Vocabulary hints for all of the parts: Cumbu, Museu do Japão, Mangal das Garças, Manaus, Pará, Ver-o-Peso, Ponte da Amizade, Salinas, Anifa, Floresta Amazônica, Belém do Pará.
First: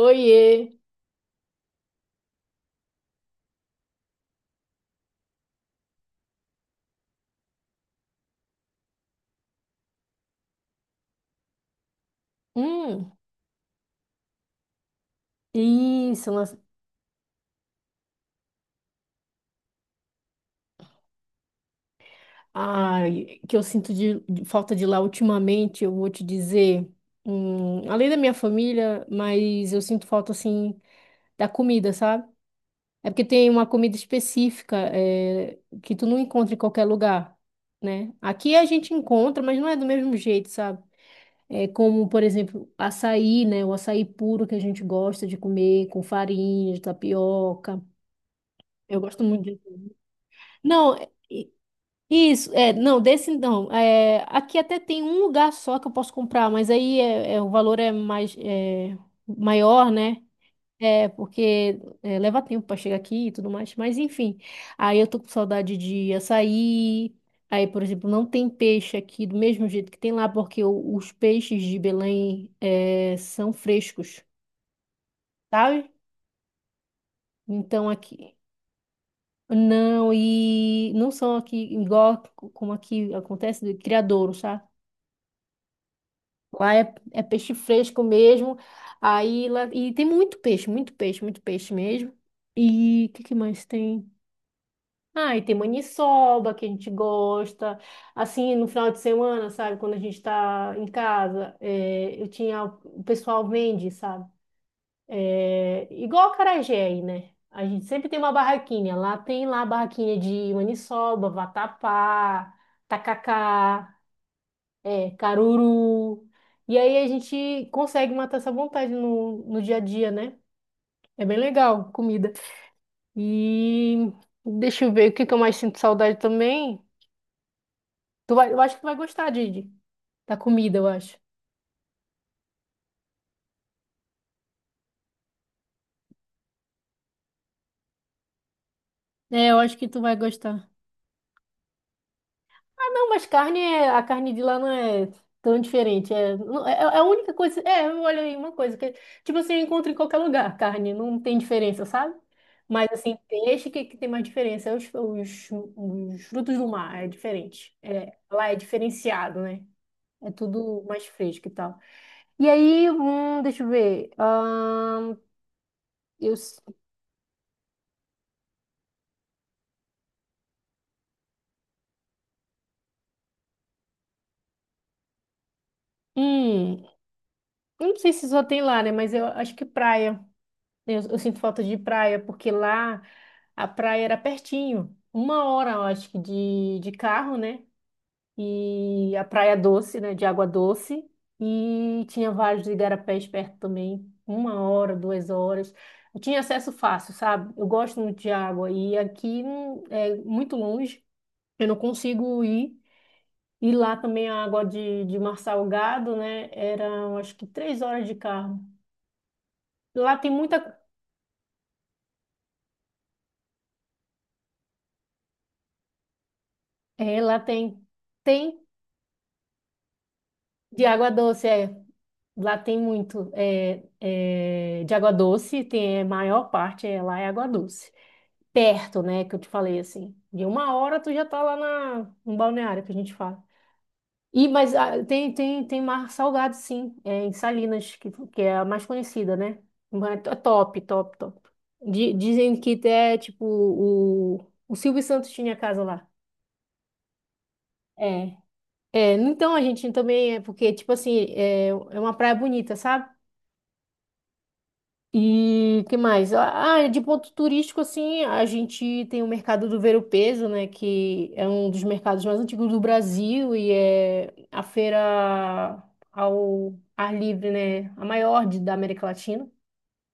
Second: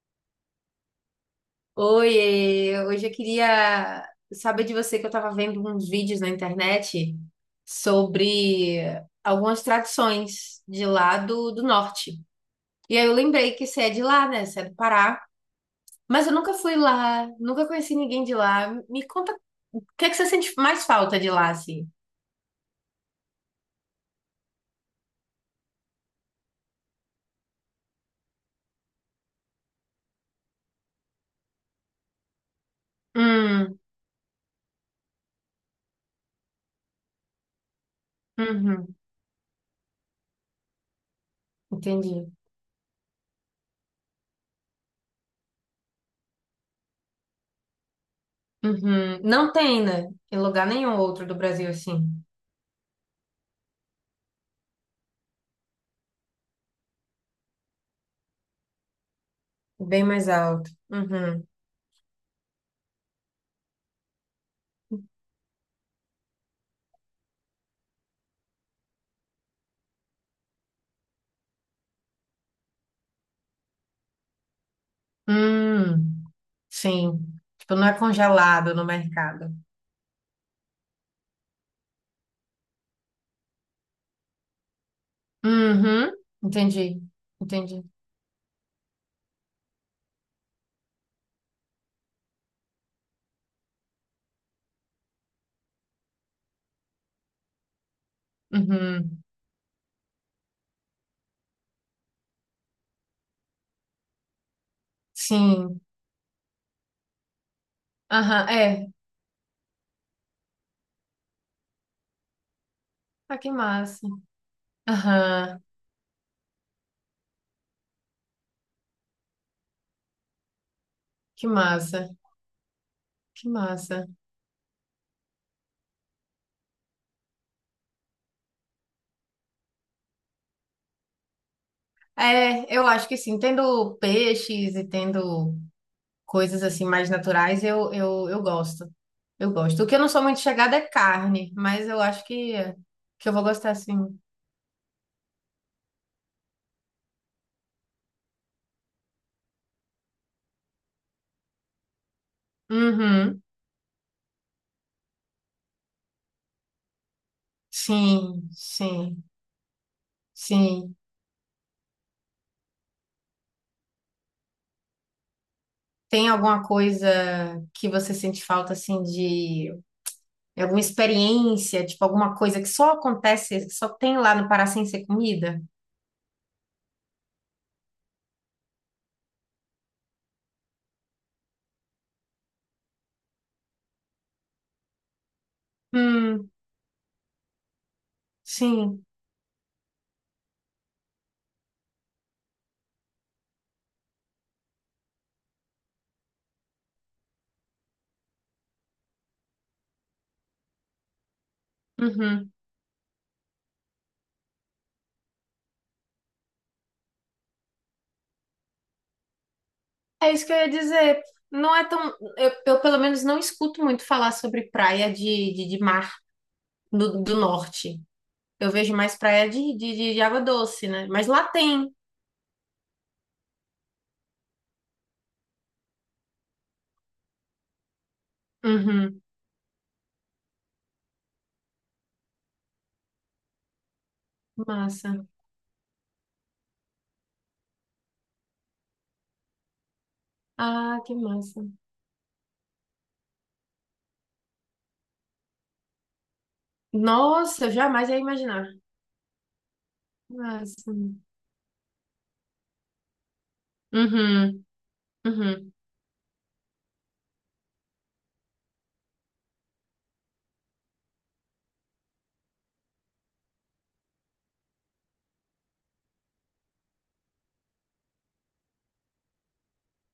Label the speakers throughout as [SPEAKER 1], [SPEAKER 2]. [SPEAKER 1] Oiê!
[SPEAKER 2] Oi, hoje eu queria saber de você que eu estava vendo uns vídeos na internet sobre algumas tradições de lá do norte. E aí
[SPEAKER 1] Hum,
[SPEAKER 2] eu lembrei que você é de lá, né? Você é do Pará. Mas
[SPEAKER 1] isso,
[SPEAKER 2] eu nunca
[SPEAKER 1] mas...
[SPEAKER 2] fui lá, nunca conheci ninguém de lá. Me conta, o que é que você sente mais falta de lá, assim?
[SPEAKER 1] Ai, que eu sinto de falta de lá ultimamente, eu vou te dizer, além da minha família, mas eu sinto falta, assim, da comida, sabe? É porque tem uma
[SPEAKER 2] Hum,
[SPEAKER 1] comida específica, que tu não encontra em qualquer lugar, né? Aqui a gente
[SPEAKER 2] uhum,
[SPEAKER 1] encontra, mas não é do mesmo jeito, sabe? É como, por
[SPEAKER 2] entendi.
[SPEAKER 1] exemplo, açaí, né? O açaí puro que a gente gosta de comer, com farinha, de tapioca. Eu
[SPEAKER 2] Uhum.
[SPEAKER 1] gosto muito
[SPEAKER 2] Não
[SPEAKER 1] de...
[SPEAKER 2] tem, né? Em lugar
[SPEAKER 1] Não,
[SPEAKER 2] nenhum
[SPEAKER 1] é,
[SPEAKER 2] outro do Brasil, assim.
[SPEAKER 1] isso, é, não, desse não. É, aqui até tem um lugar só que eu posso comprar, mas aí é, o valor é mais maior,
[SPEAKER 2] Bem
[SPEAKER 1] né?
[SPEAKER 2] mais alto.
[SPEAKER 1] É,
[SPEAKER 2] Uhum.
[SPEAKER 1] porque leva tempo para chegar aqui e tudo mais. Mas enfim, aí eu tô com saudade de açaí. Aí, por exemplo, não tem peixe aqui do mesmo jeito que tem lá, porque os peixes de Belém são frescos, sabe?
[SPEAKER 2] Hum. Sim. Tipo, não
[SPEAKER 1] Então
[SPEAKER 2] é
[SPEAKER 1] aqui.
[SPEAKER 2] congelado no mercado.
[SPEAKER 1] Não, e não são aqui igual como aqui acontece de criadouro, sabe?
[SPEAKER 2] Uhum.
[SPEAKER 1] Lá é,
[SPEAKER 2] Entendi.
[SPEAKER 1] é peixe
[SPEAKER 2] Entendi.
[SPEAKER 1] fresco mesmo. Aí lá, e tem muito peixe, muito peixe, muito peixe mesmo. E o que, que mais tem? Ah, e tem maniçoba que a gente gosta. Assim, no final de
[SPEAKER 2] Uhum.
[SPEAKER 1] semana, sabe? Quando a gente tá em casa, eu tinha. O pessoal vende, sabe?
[SPEAKER 2] Sim.
[SPEAKER 1] É, igual a acarajé aí, né? A gente sempre tem uma
[SPEAKER 2] Aham, é.
[SPEAKER 1] barraquinha. Lá tem lá a barraquinha de maniçoba, vatapá,
[SPEAKER 2] Ah, que
[SPEAKER 1] tacacá.
[SPEAKER 2] massa.
[SPEAKER 1] É,
[SPEAKER 2] Aham,
[SPEAKER 1] caruru. E aí a gente consegue matar essa vontade no dia a dia, né? É bem
[SPEAKER 2] que
[SPEAKER 1] legal,
[SPEAKER 2] massa.
[SPEAKER 1] comida.
[SPEAKER 2] Que massa.
[SPEAKER 1] E deixa eu ver o que que eu mais sinto saudade também. Tu vai, eu acho que tu vai gostar, Didi, da comida, eu acho.
[SPEAKER 2] É, eu acho que sim. Tendo peixes e tendo coisas assim mais naturais, eu gosto.
[SPEAKER 1] É,
[SPEAKER 2] Eu
[SPEAKER 1] eu acho
[SPEAKER 2] gosto. O
[SPEAKER 1] que
[SPEAKER 2] que eu
[SPEAKER 1] tu
[SPEAKER 2] não
[SPEAKER 1] vai
[SPEAKER 2] sou muito
[SPEAKER 1] gostar.
[SPEAKER 2] chegada é carne, mas eu acho que,
[SPEAKER 1] Não, mas
[SPEAKER 2] que eu vou
[SPEAKER 1] carne
[SPEAKER 2] gostar
[SPEAKER 1] é, a
[SPEAKER 2] sim.
[SPEAKER 1] carne de lá não é tão diferente. É, é a única coisa. É, olha aí uma coisa que tipo assim, eu encontro em qualquer lugar, carne, não tem diferença, sabe? Mas assim,
[SPEAKER 2] Uhum.
[SPEAKER 1] peixe que tem mais diferença, é os frutos do mar é diferente. É,
[SPEAKER 2] Sim,
[SPEAKER 1] lá é
[SPEAKER 2] sim,
[SPEAKER 1] diferenciado, né? É tudo
[SPEAKER 2] sim.
[SPEAKER 1] mais fresco e tal. E aí, deixa eu ver.
[SPEAKER 2] Tem
[SPEAKER 1] Eu, s-
[SPEAKER 2] alguma coisa que você sente falta, assim, de alguma experiência, tipo, alguma coisa que só acontece, que só tem lá no Pará sem ser comida?
[SPEAKER 1] hum, eu não sei se só tem lá, né? Mas eu acho que praia. Eu sinto falta de praia, porque lá a praia era pertinho. Uma hora, eu acho que,
[SPEAKER 2] Hum,
[SPEAKER 1] de carro, né?
[SPEAKER 2] sim.
[SPEAKER 1] E a praia doce, né? De água doce. E tinha vários igarapés perto também. Uma hora, 2 horas. Eu tinha acesso fácil, sabe? Eu gosto muito de água. E aqui é muito longe. Eu não consigo
[SPEAKER 2] Uhum.
[SPEAKER 1] ir. E lá também a água de mar salgado, né? Era, eu acho que, 3 horas de carro. Lá tem
[SPEAKER 2] É isso que eu ia
[SPEAKER 1] muita...
[SPEAKER 2] dizer. Não é tão. Eu, pelo menos, não escuto muito falar sobre praia de mar
[SPEAKER 1] É,
[SPEAKER 2] do
[SPEAKER 1] lá tem...
[SPEAKER 2] norte.
[SPEAKER 1] Tem.
[SPEAKER 2] Eu vejo mais praia de água
[SPEAKER 1] De
[SPEAKER 2] doce, né?
[SPEAKER 1] água
[SPEAKER 2] Mas lá
[SPEAKER 1] doce, é.
[SPEAKER 2] tem.
[SPEAKER 1] Lá tem muito de água doce, tem a maior parte lá é água doce. Perto,
[SPEAKER 2] Uhum.
[SPEAKER 1] né, que eu te falei assim. De uma hora tu já tá lá no balneário que a gente fala. E, mas ah,
[SPEAKER 2] Massa.
[SPEAKER 1] tem mar salgado, sim, em Salinas, que é a mais conhecida, né? Mas é top,
[SPEAKER 2] Ah, que
[SPEAKER 1] top, top.
[SPEAKER 2] massa.
[SPEAKER 1] Dizem que até, tipo, o Silvio Santos tinha casa lá.
[SPEAKER 2] Nossa, eu jamais ia
[SPEAKER 1] É.
[SPEAKER 2] imaginar.
[SPEAKER 1] É, então a gente também é porque, tipo
[SPEAKER 2] Massa.
[SPEAKER 1] assim, é uma praia bonita, sabe?
[SPEAKER 2] Uhum. Uhum.
[SPEAKER 1] E que mais? Ah, de ponto turístico, assim, a gente tem o mercado do Ver-o-Peso, né? Que é um dos mercados mais antigos do Brasil e é a feira ao ar livre, né? A maior da América Latina.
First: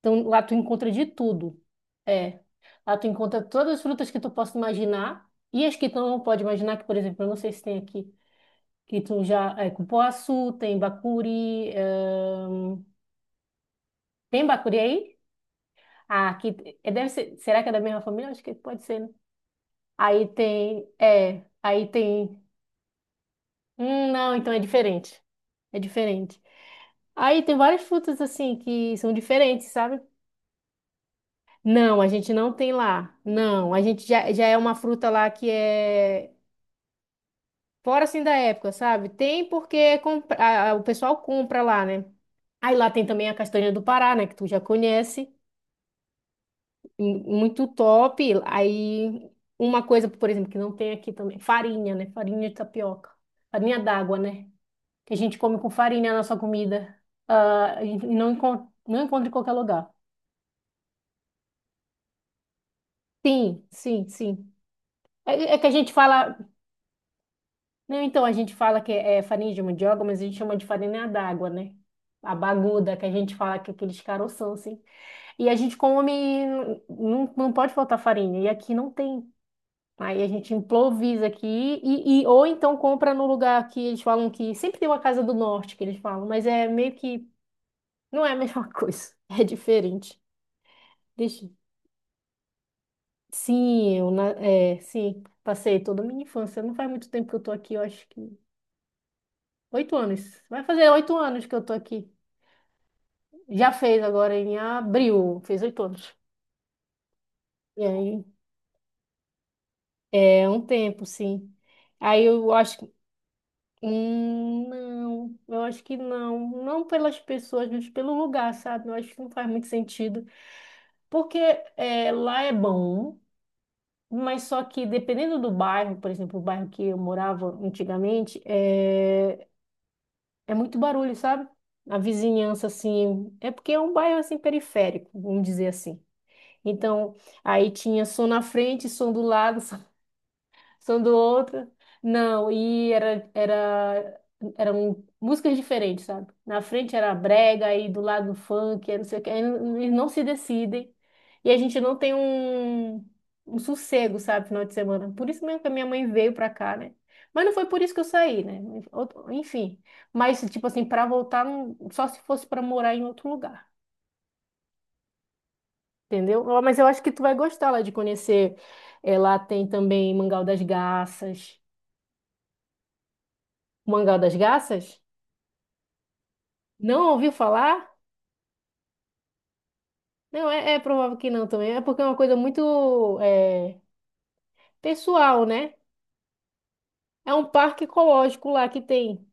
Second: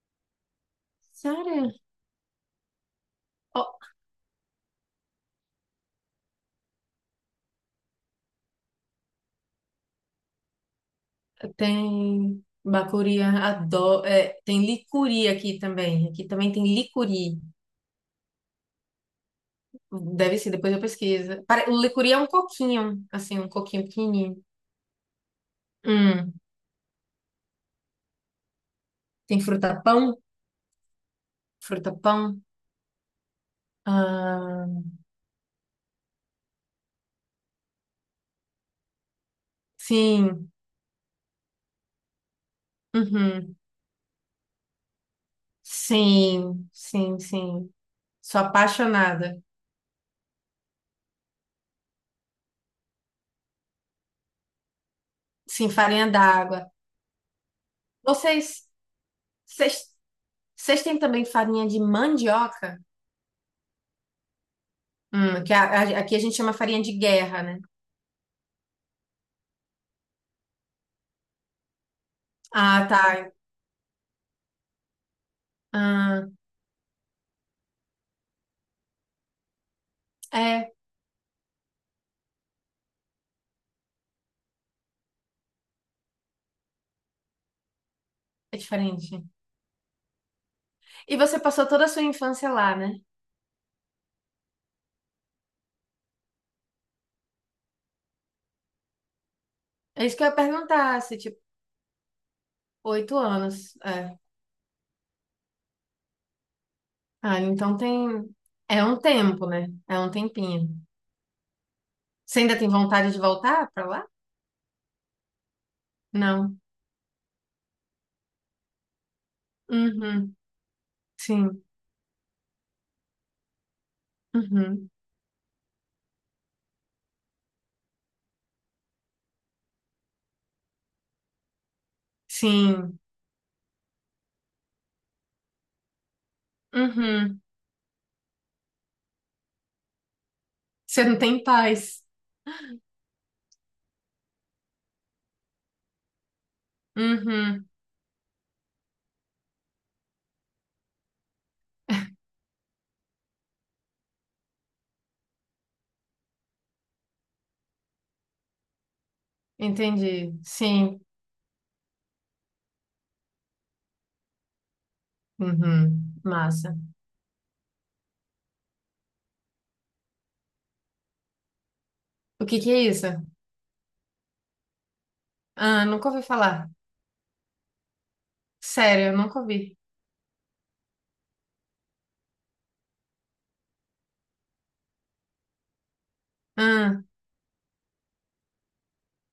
[SPEAKER 1] Então, lá tu encontra de tudo.
[SPEAKER 2] Sério?
[SPEAKER 1] É. Lá tu encontra
[SPEAKER 2] Ó,
[SPEAKER 1] todas as frutas que tu possa imaginar e as que tu não pode imaginar, que, por exemplo, eu não sei se tem aqui, que tu já... É cupuaçu, tem bacuri...
[SPEAKER 2] tem bacuri adoro. É,
[SPEAKER 1] Tem
[SPEAKER 2] tem
[SPEAKER 1] bacuri aí?
[SPEAKER 2] Licuri aqui também. Aqui
[SPEAKER 1] Ah,
[SPEAKER 2] também
[SPEAKER 1] aqui
[SPEAKER 2] tem
[SPEAKER 1] deve ser.
[SPEAKER 2] Licuri.
[SPEAKER 1] Será que é da mesma família? Acho que pode ser, né? Aí
[SPEAKER 2] Deve ser, depois eu
[SPEAKER 1] tem.
[SPEAKER 2] pesquiso.
[SPEAKER 1] É,
[SPEAKER 2] O
[SPEAKER 1] aí
[SPEAKER 2] Licuri é um
[SPEAKER 1] tem.
[SPEAKER 2] coquinho, assim, um coquinho
[SPEAKER 1] Não,
[SPEAKER 2] pequenininho.
[SPEAKER 1] então é diferente. É diferente.
[SPEAKER 2] Hum,
[SPEAKER 1] Aí tem várias frutas assim que são
[SPEAKER 2] tem
[SPEAKER 1] diferentes, sabe?
[SPEAKER 2] fruta-pão,
[SPEAKER 1] Não, a gente
[SPEAKER 2] fruta-pão.
[SPEAKER 1] não tem lá. Não, a gente já é uma
[SPEAKER 2] Ah,
[SPEAKER 1] fruta lá que é fora assim da época, sabe? Tem porque compra,
[SPEAKER 2] sim,
[SPEAKER 1] o pessoal compra lá, né? Aí lá tem também a
[SPEAKER 2] uhum.
[SPEAKER 1] castanha do Pará, né? Que tu já conhece.
[SPEAKER 2] Sim, sim,
[SPEAKER 1] Muito
[SPEAKER 2] sim.
[SPEAKER 1] top.
[SPEAKER 2] Sou
[SPEAKER 1] Aí,
[SPEAKER 2] apaixonada.
[SPEAKER 1] uma coisa, por exemplo, que não tem aqui também, farinha, né? Farinha de tapioca. Farinha d'água, né? Que a gente come
[SPEAKER 2] Sim,
[SPEAKER 1] com
[SPEAKER 2] farinha
[SPEAKER 1] farinha na nossa
[SPEAKER 2] d'água.
[SPEAKER 1] comida. Ah, e não
[SPEAKER 2] Vocês,
[SPEAKER 1] encontra, não encontra em qualquer
[SPEAKER 2] vocês,
[SPEAKER 1] lugar.
[SPEAKER 2] vocês têm também farinha de mandioca?
[SPEAKER 1] Sim, sim, sim.
[SPEAKER 2] Hum, que
[SPEAKER 1] É, é
[SPEAKER 2] a-
[SPEAKER 1] que a gente
[SPEAKER 2] Aqui a gente
[SPEAKER 1] fala.
[SPEAKER 2] chama farinha de guerra, né?
[SPEAKER 1] Não, então, a gente fala que é farinha de mandioca, mas a gente chama de farinha d'água, né? A
[SPEAKER 2] Ah,
[SPEAKER 1] baguda, que a
[SPEAKER 2] tá.
[SPEAKER 1] gente fala que é aqueles caroção, assim. E a gente
[SPEAKER 2] Ah,
[SPEAKER 1] come. Não, não pode faltar farinha. E aqui não tem. Aí a gente
[SPEAKER 2] é,
[SPEAKER 1] improvisa aqui ou então compra no lugar que eles falam que sempre tem uma casa do norte que eles falam, mas é meio que não é a
[SPEAKER 2] é
[SPEAKER 1] mesma coisa,
[SPEAKER 2] diferente.
[SPEAKER 1] é diferente.
[SPEAKER 2] E você
[SPEAKER 1] Deixa.
[SPEAKER 2] passou toda a sua infância lá, né?
[SPEAKER 1] Sim, sim, passei toda a minha infância. Não faz muito tempo que eu tô aqui, eu acho que oito
[SPEAKER 2] É isso
[SPEAKER 1] anos.
[SPEAKER 2] que eu ia
[SPEAKER 1] Vai fazer
[SPEAKER 2] perguntar,
[SPEAKER 1] oito
[SPEAKER 2] se tipo,
[SPEAKER 1] anos que eu tô aqui.
[SPEAKER 2] oito
[SPEAKER 1] Já
[SPEAKER 2] anos.
[SPEAKER 1] fez
[SPEAKER 2] É.
[SPEAKER 1] agora em abril, fez 8 anos.
[SPEAKER 2] Ah, então
[SPEAKER 1] E aí
[SPEAKER 2] tem. É um tempo, né? É um
[SPEAKER 1] é um
[SPEAKER 2] tempinho.
[SPEAKER 1] tempo, sim. Aí
[SPEAKER 2] Você
[SPEAKER 1] eu
[SPEAKER 2] ainda tem
[SPEAKER 1] acho,
[SPEAKER 2] vontade de voltar pra lá?
[SPEAKER 1] Não, eu acho que não.
[SPEAKER 2] Não.
[SPEAKER 1] Não pelas pessoas, mas pelo lugar, sabe? Eu acho que não faz muito sentido.
[SPEAKER 2] Uhum.
[SPEAKER 1] Porque
[SPEAKER 2] Sim.
[SPEAKER 1] lá é bom, mas só que
[SPEAKER 2] Uhum.
[SPEAKER 1] dependendo do bairro, por exemplo, o bairro que eu morava antigamente, é muito barulho, sabe? A vizinhança,
[SPEAKER 2] Sim.
[SPEAKER 1] assim. É porque é um bairro, assim, periférico, vamos dizer assim. Então,
[SPEAKER 2] Uhum.
[SPEAKER 1] aí tinha som na frente, som do lado, São
[SPEAKER 2] Você
[SPEAKER 1] do
[SPEAKER 2] não tem
[SPEAKER 1] outro.
[SPEAKER 2] paz.
[SPEAKER 1] Não, e eram músicas diferentes, sabe? Na frente era brega,
[SPEAKER 2] Uhum.
[SPEAKER 1] aí do lado funk, aí não sei o que. Eles não se decidem. E a gente não tem um sossego, sabe, final de semana. Por isso mesmo que a minha mãe veio pra cá, né? Mas não foi por isso que eu saí, né? Enfim.
[SPEAKER 2] Entendi.
[SPEAKER 1] Mas, tipo assim,
[SPEAKER 2] Sim.
[SPEAKER 1] pra voltar, só se fosse pra morar em outro lugar.
[SPEAKER 2] Uhum.
[SPEAKER 1] Entendeu? Ó,
[SPEAKER 2] Massa.
[SPEAKER 1] mas eu acho que tu vai gostar lá de conhecer. É, lá tem também Mangal das Garças.
[SPEAKER 2] O que que é isso?
[SPEAKER 1] O Mangal das Garças?
[SPEAKER 2] Ah, nunca ouvi falar.
[SPEAKER 1] Não ouviu falar?
[SPEAKER 2] Sério, eu nunca ouvi.
[SPEAKER 1] Não, é provável que não também. É porque é uma coisa muito pessoal, né?
[SPEAKER 2] Ah.
[SPEAKER 1] É um parque ecológico lá que tem.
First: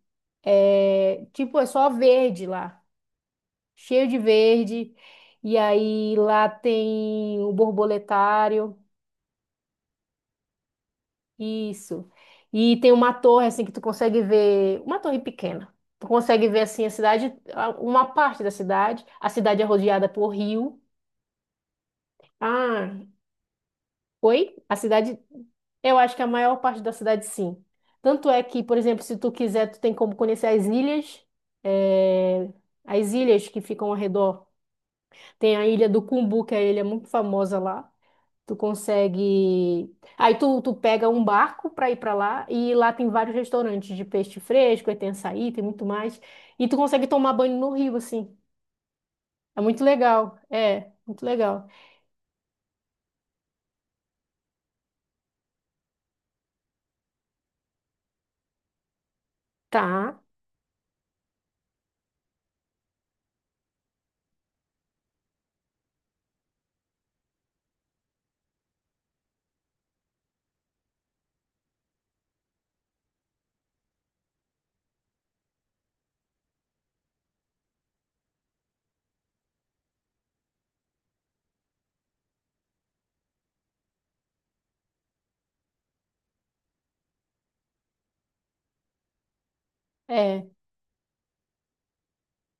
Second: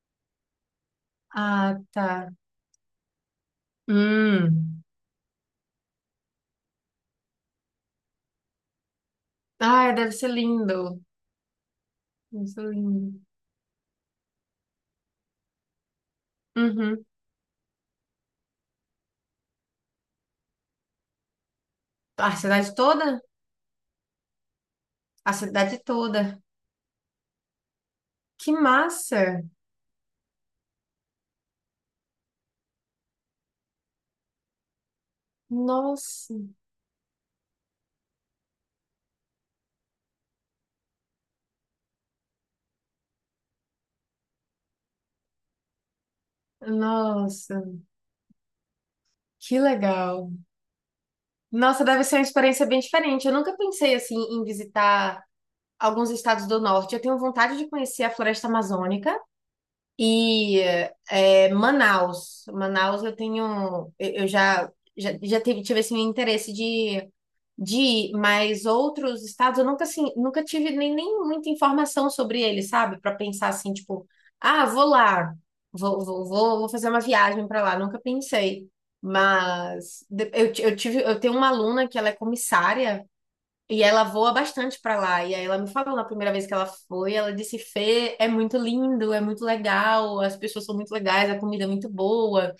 [SPEAKER 1] É, tipo, é
[SPEAKER 2] Ah,
[SPEAKER 1] só
[SPEAKER 2] tá.
[SPEAKER 1] verde lá. Cheio de
[SPEAKER 2] Hum.
[SPEAKER 1] verde. E aí lá tem o borboletário.
[SPEAKER 2] Ah, deve ser lindo.
[SPEAKER 1] Isso.
[SPEAKER 2] Deve ser
[SPEAKER 1] E tem uma
[SPEAKER 2] lindo.
[SPEAKER 1] torre, assim, que tu consegue ver. Uma torre pequena. Tu consegue ver, assim, a
[SPEAKER 2] Uhum.
[SPEAKER 1] cidade, uma parte da cidade. A cidade é rodeada por rio.
[SPEAKER 2] A cidade
[SPEAKER 1] Ah,
[SPEAKER 2] toda?
[SPEAKER 1] oi? A cidade,
[SPEAKER 2] A cidade
[SPEAKER 1] eu acho que
[SPEAKER 2] toda.
[SPEAKER 1] a maior parte da cidade sim. Tanto é
[SPEAKER 2] Que
[SPEAKER 1] que, por exemplo, se
[SPEAKER 2] massa!
[SPEAKER 1] tu quiser, tu tem como conhecer as ilhas, eh, as ilhas que ficam ao redor. Tem a ilha do
[SPEAKER 2] Nossa,
[SPEAKER 1] Cumbu, que é a ilha muito famosa lá. Tu consegue. Aí tu pega um barco para ir para lá e lá tem vários restaurantes de peixe fresco, aí tem açaí, tem muito mais. E tu consegue tomar banho
[SPEAKER 2] nossa,
[SPEAKER 1] no rio, assim.
[SPEAKER 2] que
[SPEAKER 1] É muito
[SPEAKER 2] legal.
[SPEAKER 1] legal. É, muito legal.
[SPEAKER 2] Nossa, deve ser uma experiência bem diferente. Eu nunca pensei assim em visitar alguns estados do norte. Eu tenho vontade de conhecer a Floresta Amazônica
[SPEAKER 1] Tá.
[SPEAKER 2] e Manaus. Manaus eu já tive assim, o interesse de ir, mas outros estados eu nunca assim, nunca tive nem muita informação sobre eles, sabe? Para pensar assim, tipo, ah, vou lá, vou fazer uma viagem para lá, nunca pensei. Mas de- eu, ti- eu tive, eu tenho uma aluna que ela é comissária e ela voa bastante para lá. E aí ela me falou na primeira vez que ela foi, ela disse, Fê, é muito lindo, é muito legal, as
[SPEAKER 1] É.
[SPEAKER 2] pessoas são muito legais, a comida é muito boa.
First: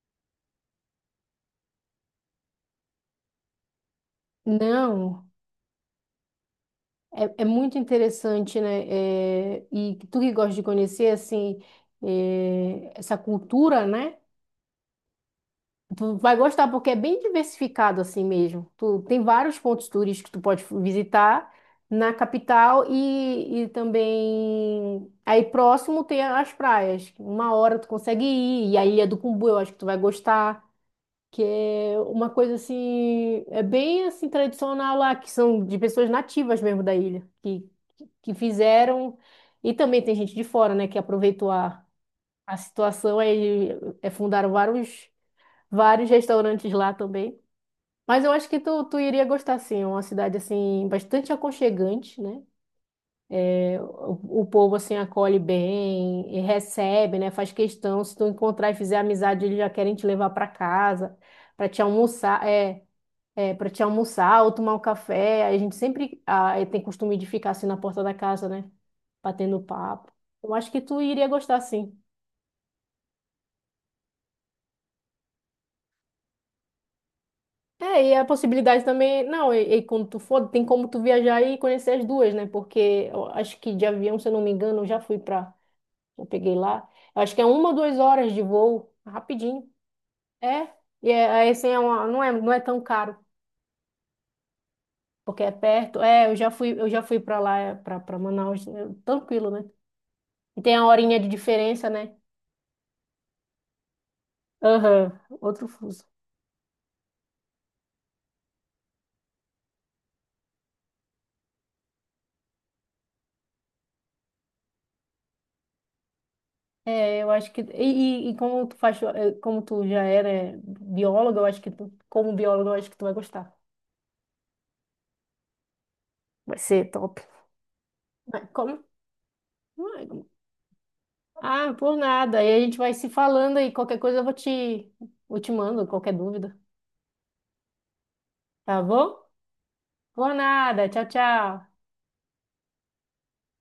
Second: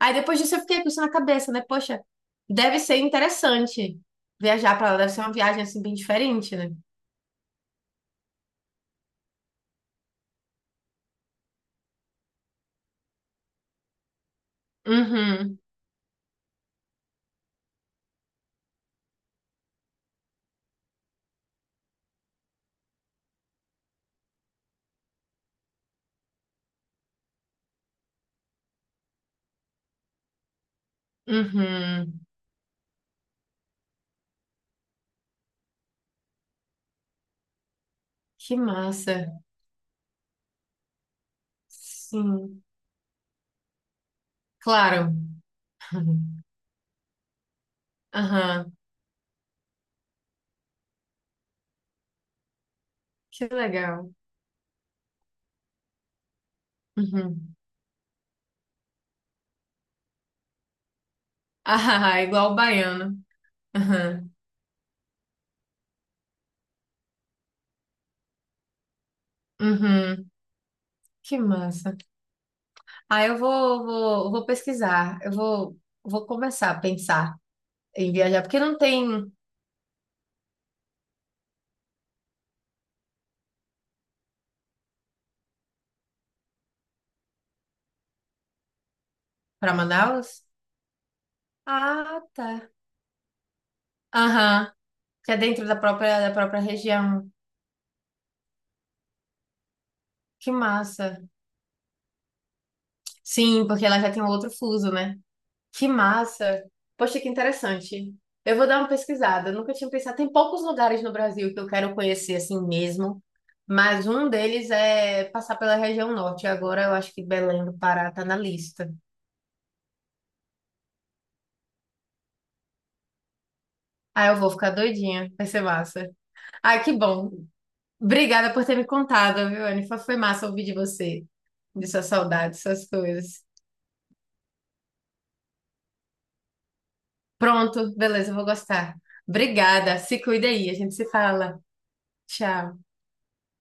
[SPEAKER 2] Aí depois disso eu fiquei com isso na cabeça, né? Poxa, deve ser interessante viajar pra lá, deve ser
[SPEAKER 1] Não.
[SPEAKER 2] uma viagem assim bem diferente, né?
[SPEAKER 1] É muito interessante, né? É, e tu que gosta de conhecer, assim, essa cultura, né?
[SPEAKER 2] Uhum,
[SPEAKER 1] Tu vai gostar porque é bem diversificado assim mesmo. Tu tem vários pontos turísticos que tu pode visitar na capital e também aí próximo tem as praias. Uma hora tu consegue ir e a Ilha do Cumbu eu acho que tu vai gostar que é
[SPEAKER 2] uhum.
[SPEAKER 1] uma coisa assim, é bem assim tradicional lá, que são de pessoas nativas mesmo da ilha, que
[SPEAKER 2] Que
[SPEAKER 1] fizeram,
[SPEAKER 2] massa.
[SPEAKER 1] e também tem gente de fora, né, que aproveitou a
[SPEAKER 2] Sim,
[SPEAKER 1] situação, aí fundaram vários,
[SPEAKER 2] claro.
[SPEAKER 1] vários restaurantes lá também. Mas eu acho que
[SPEAKER 2] Aham,
[SPEAKER 1] tu iria gostar, sim, é uma cidade assim, bastante aconchegante, né?
[SPEAKER 2] que
[SPEAKER 1] É,
[SPEAKER 2] legal.
[SPEAKER 1] o povo assim acolhe bem, e recebe, né? Faz
[SPEAKER 2] Uhum.
[SPEAKER 1] questão, se tu encontrar e fizer amizade, eles já querem te levar para casa, para te
[SPEAKER 2] Ah,
[SPEAKER 1] almoçar,
[SPEAKER 2] igual o baiano.
[SPEAKER 1] para te
[SPEAKER 2] Aham,
[SPEAKER 1] almoçar ou tomar um café. A gente sempre tem costume de ficar assim na porta da casa, né? Batendo papo.
[SPEAKER 2] uhum.
[SPEAKER 1] Eu acho que tu iria
[SPEAKER 2] Que
[SPEAKER 1] gostar,
[SPEAKER 2] massa.
[SPEAKER 1] sim.
[SPEAKER 2] Ah, eu vou pesquisar. Eu vou começar a pensar
[SPEAKER 1] É,
[SPEAKER 2] em
[SPEAKER 1] e a
[SPEAKER 2] viajar, porque não
[SPEAKER 1] possibilidade também,
[SPEAKER 2] tem
[SPEAKER 1] não, e quando tu for, tem como tu viajar e conhecer as duas, né? Porque eu acho que de avião, se eu não me engano, eu já fui pra, eu peguei lá. Eu acho que é uma ou duas horas de voo, rapidinho.
[SPEAKER 2] para Manaus?
[SPEAKER 1] É, e é, aí, assim, é uma,
[SPEAKER 2] Ah,
[SPEAKER 1] não é,
[SPEAKER 2] tá.
[SPEAKER 1] não é tão caro,
[SPEAKER 2] Aham. Que é
[SPEAKER 1] porque é
[SPEAKER 2] dentro da
[SPEAKER 1] perto.
[SPEAKER 2] própria,
[SPEAKER 1] É,
[SPEAKER 2] da própria
[SPEAKER 1] eu já fui
[SPEAKER 2] região.
[SPEAKER 1] pra lá, é, pra Manaus, é, tranquilo, né?
[SPEAKER 2] Que
[SPEAKER 1] E tem a
[SPEAKER 2] massa.
[SPEAKER 1] horinha de diferença, né?
[SPEAKER 2] Sim, porque ela já tem um outro fuso,
[SPEAKER 1] Aham,
[SPEAKER 2] né?
[SPEAKER 1] outro
[SPEAKER 2] Que
[SPEAKER 1] fuso.
[SPEAKER 2] massa. Poxa, que interessante. Eu vou dar uma pesquisada. Eu nunca tinha pensado. Tem poucos lugares no Brasil que eu quero conhecer assim mesmo. Mas um deles é passar pela região norte. Agora eu acho
[SPEAKER 1] É,
[SPEAKER 2] que
[SPEAKER 1] eu acho que.
[SPEAKER 2] Belém do Pará tá
[SPEAKER 1] E
[SPEAKER 2] na
[SPEAKER 1] como tu
[SPEAKER 2] lista.
[SPEAKER 1] faz, como tu já era bióloga, eu acho que tu, como bióloga, eu acho que tu vai gostar.
[SPEAKER 2] Ah, eu vou ficar doidinha. Vai ser massa.
[SPEAKER 1] Vai
[SPEAKER 2] Ah,
[SPEAKER 1] ser
[SPEAKER 2] que
[SPEAKER 1] top.
[SPEAKER 2] bom.
[SPEAKER 1] Mas
[SPEAKER 2] Obrigada por ter
[SPEAKER 1] como?
[SPEAKER 2] me contado, viu, Anifa? Foi massa ouvir de você,
[SPEAKER 1] Ah,
[SPEAKER 2] de
[SPEAKER 1] por
[SPEAKER 2] suas
[SPEAKER 1] nada. Aí a
[SPEAKER 2] saudades
[SPEAKER 1] gente
[SPEAKER 2] suas
[SPEAKER 1] vai se
[SPEAKER 2] coisas.
[SPEAKER 1] falando e qualquer coisa eu vou te, eu te mando, qualquer dúvida.
[SPEAKER 2] Pronto, beleza, eu vou
[SPEAKER 1] Tá
[SPEAKER 2] gostar.
[SPEAKER 1] bom?
[SPEAKER 2] Obrigada, se
[SPEAKER 1] Por
[SPEAKER 2] cuida aí, a
[SPEAKER 1] nada.
[SPEAKER 2] gente
[SPEAKER 1] Tchau,
[SPEAKER 2] se fala.
[SPEAKER 1] tchau.
[SPEAKER 2] Tchau.